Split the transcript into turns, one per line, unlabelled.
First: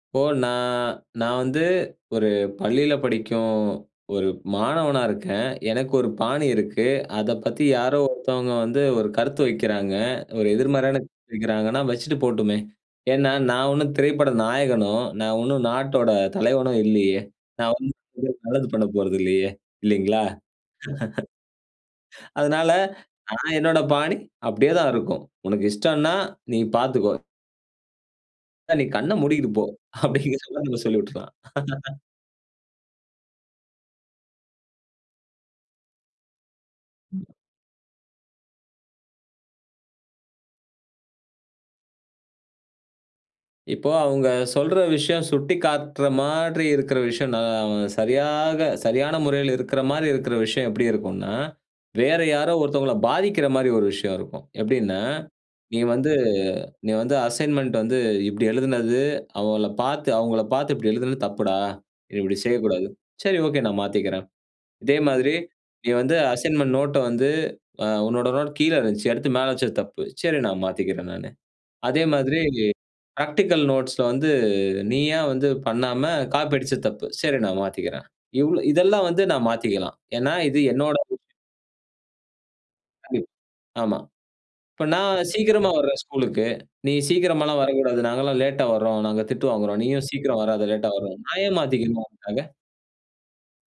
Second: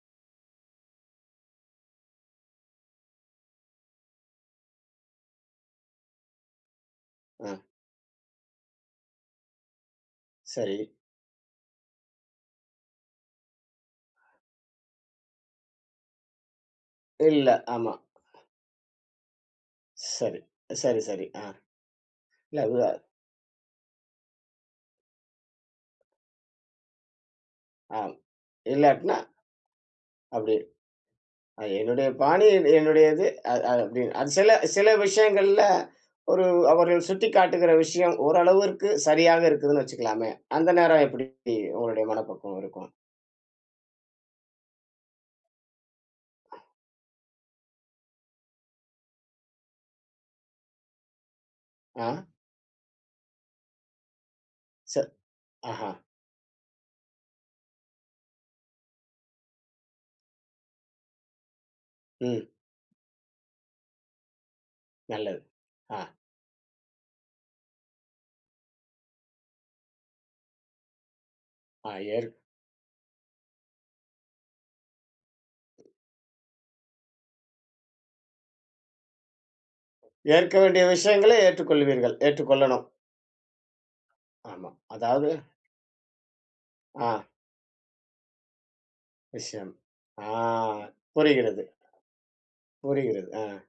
இப்போ நான் நான் வந்து ஒரு பள்ளியில படிக்கும் 1 மாணவனா இருக்கேன். எனக்கு 1 பாணி இருக்கு. அத
ம்.
பத்தி யாரோ ஒருத்தவங்க வந்து 1 கருத்து வைக்கிறாங்க. ஒரு
சரி.
எதிர்மறையான கருத்து வைக்கிறாங்கன்னா, வச்சுட்டு போட்டுமே. ஏனா, நான் ஒண்ணும் திரைப்பட நாயகனோ, நான் ஒண்ணும் நாட்டோட தலைவனோ இல்லையே.
இல்ல
நான்
ஆமா.
ஒண்ணும் நல்லது பண்ண போறதில்லையே இல்லைங்களா?
சரி, சரி, சரி. ஆ. இல்ல,
அதனால
இல்ல.
நான் என்னோட பாணி அப்டியே தான் இருக்கும். உனக்கு இஷ்டம்ன்னா நீ பார்த்துக்கோ.
ஆ
இல்ல நீ கண்ண
இல்லாட்னா,
மூடிக்குட்டுபோ.
அப்டி
அப்டிங்கிறத நம்ம சொல்லி விட்டுர்லாம்.
அது என்னுடைய பாணியே என்னுடையது அத் அத் சில சில விஷயங்கள்ல, ஒரு அவர்கள் சுட்டிக்காட்டுகிற விஷயம் ஓரளவிற்கு சரியாக இருக்குதுன்னு வச்சுக்கலாமே. அந்த நேரம் எப்டி உங்களுடைய மனப்பக்குவம் இருக்கும்?
இப்போ, அவுங்க சொல்ற விஷயம் சுட்டிக்காட்ற மாரி இருக்கிற விஷயம் நான் சரியாக சரியான முறையில இருக்குற மாரி இருக்குற விஷயம் எப்டி இருக்கும்ன்னா, வேற
ஆ.
யாரோ ஒருத்தவங்கள பாதிக்குற மாரி ஒரு விஷயம் இருக்கும்.
ச
எப்டின்னா, நீ
ஆஹா.
வந்து நீ வந்து அசைன்மென்ட் வந்து இப்டி எழுதினது, அவங்கள பார்த்து அவங்கள பார்த்து இப்டி எழுதினது தப்புடா. நீ இப்டி
ம்.
செய்யக்கூடாது. சரி ஓகே நான் மாத்திக்கிறேன். இதே மாதிரி
நல்லது.
நீ
ஆ.
வந்து அசைன்மென்ட் நோட்ட வந்து அ உன்னோட நோட் கீழ இருந்துச்சு. அடுத்து மேல வச்சது தப்பு. சரி நான் மாத்திக்கிறேன் நானு. அதே
ஆயரு
மாதிரி பிராக்டிகல் நோட்ஸ்ல வந்து நீயா வந்து பண்ணாம காப்பி அடிச்சது தப்பு. சரி நான் மாத்திக்கிறேன். இவ்ளோ இதெல்லாம் வந்து நான் மாத்திக்கலாம். ஏன்னா
ஏற்க
இது
வேண்டிய
என்னோடது.
விஷயங்களை ஏற்றுக்கொள்வீர்கள் ஏற்றுக்கொள்ளனும்.
கண்டிப் ஆமா.
ஆமா.
இப்ப நான்
அதாவது
சீக்கிரமா வர்றேன் ஸ்கூலுக்கு. நீ
ஆ.
சீக்கிரமாலாம் வரக்கூடாது நாங்கலாம் லேட்டா வர்றோம் நாங்க திட்டு
விஷயம்
வாங்குறோம் நீயும்
ஆ
சீக்கிரம் வராத. லேட்டா வர்றோம். நான் ஏன்
புரிகிறது.
மாத்திக்கணும் உனக்காக?
புரிகிறது.ஆ.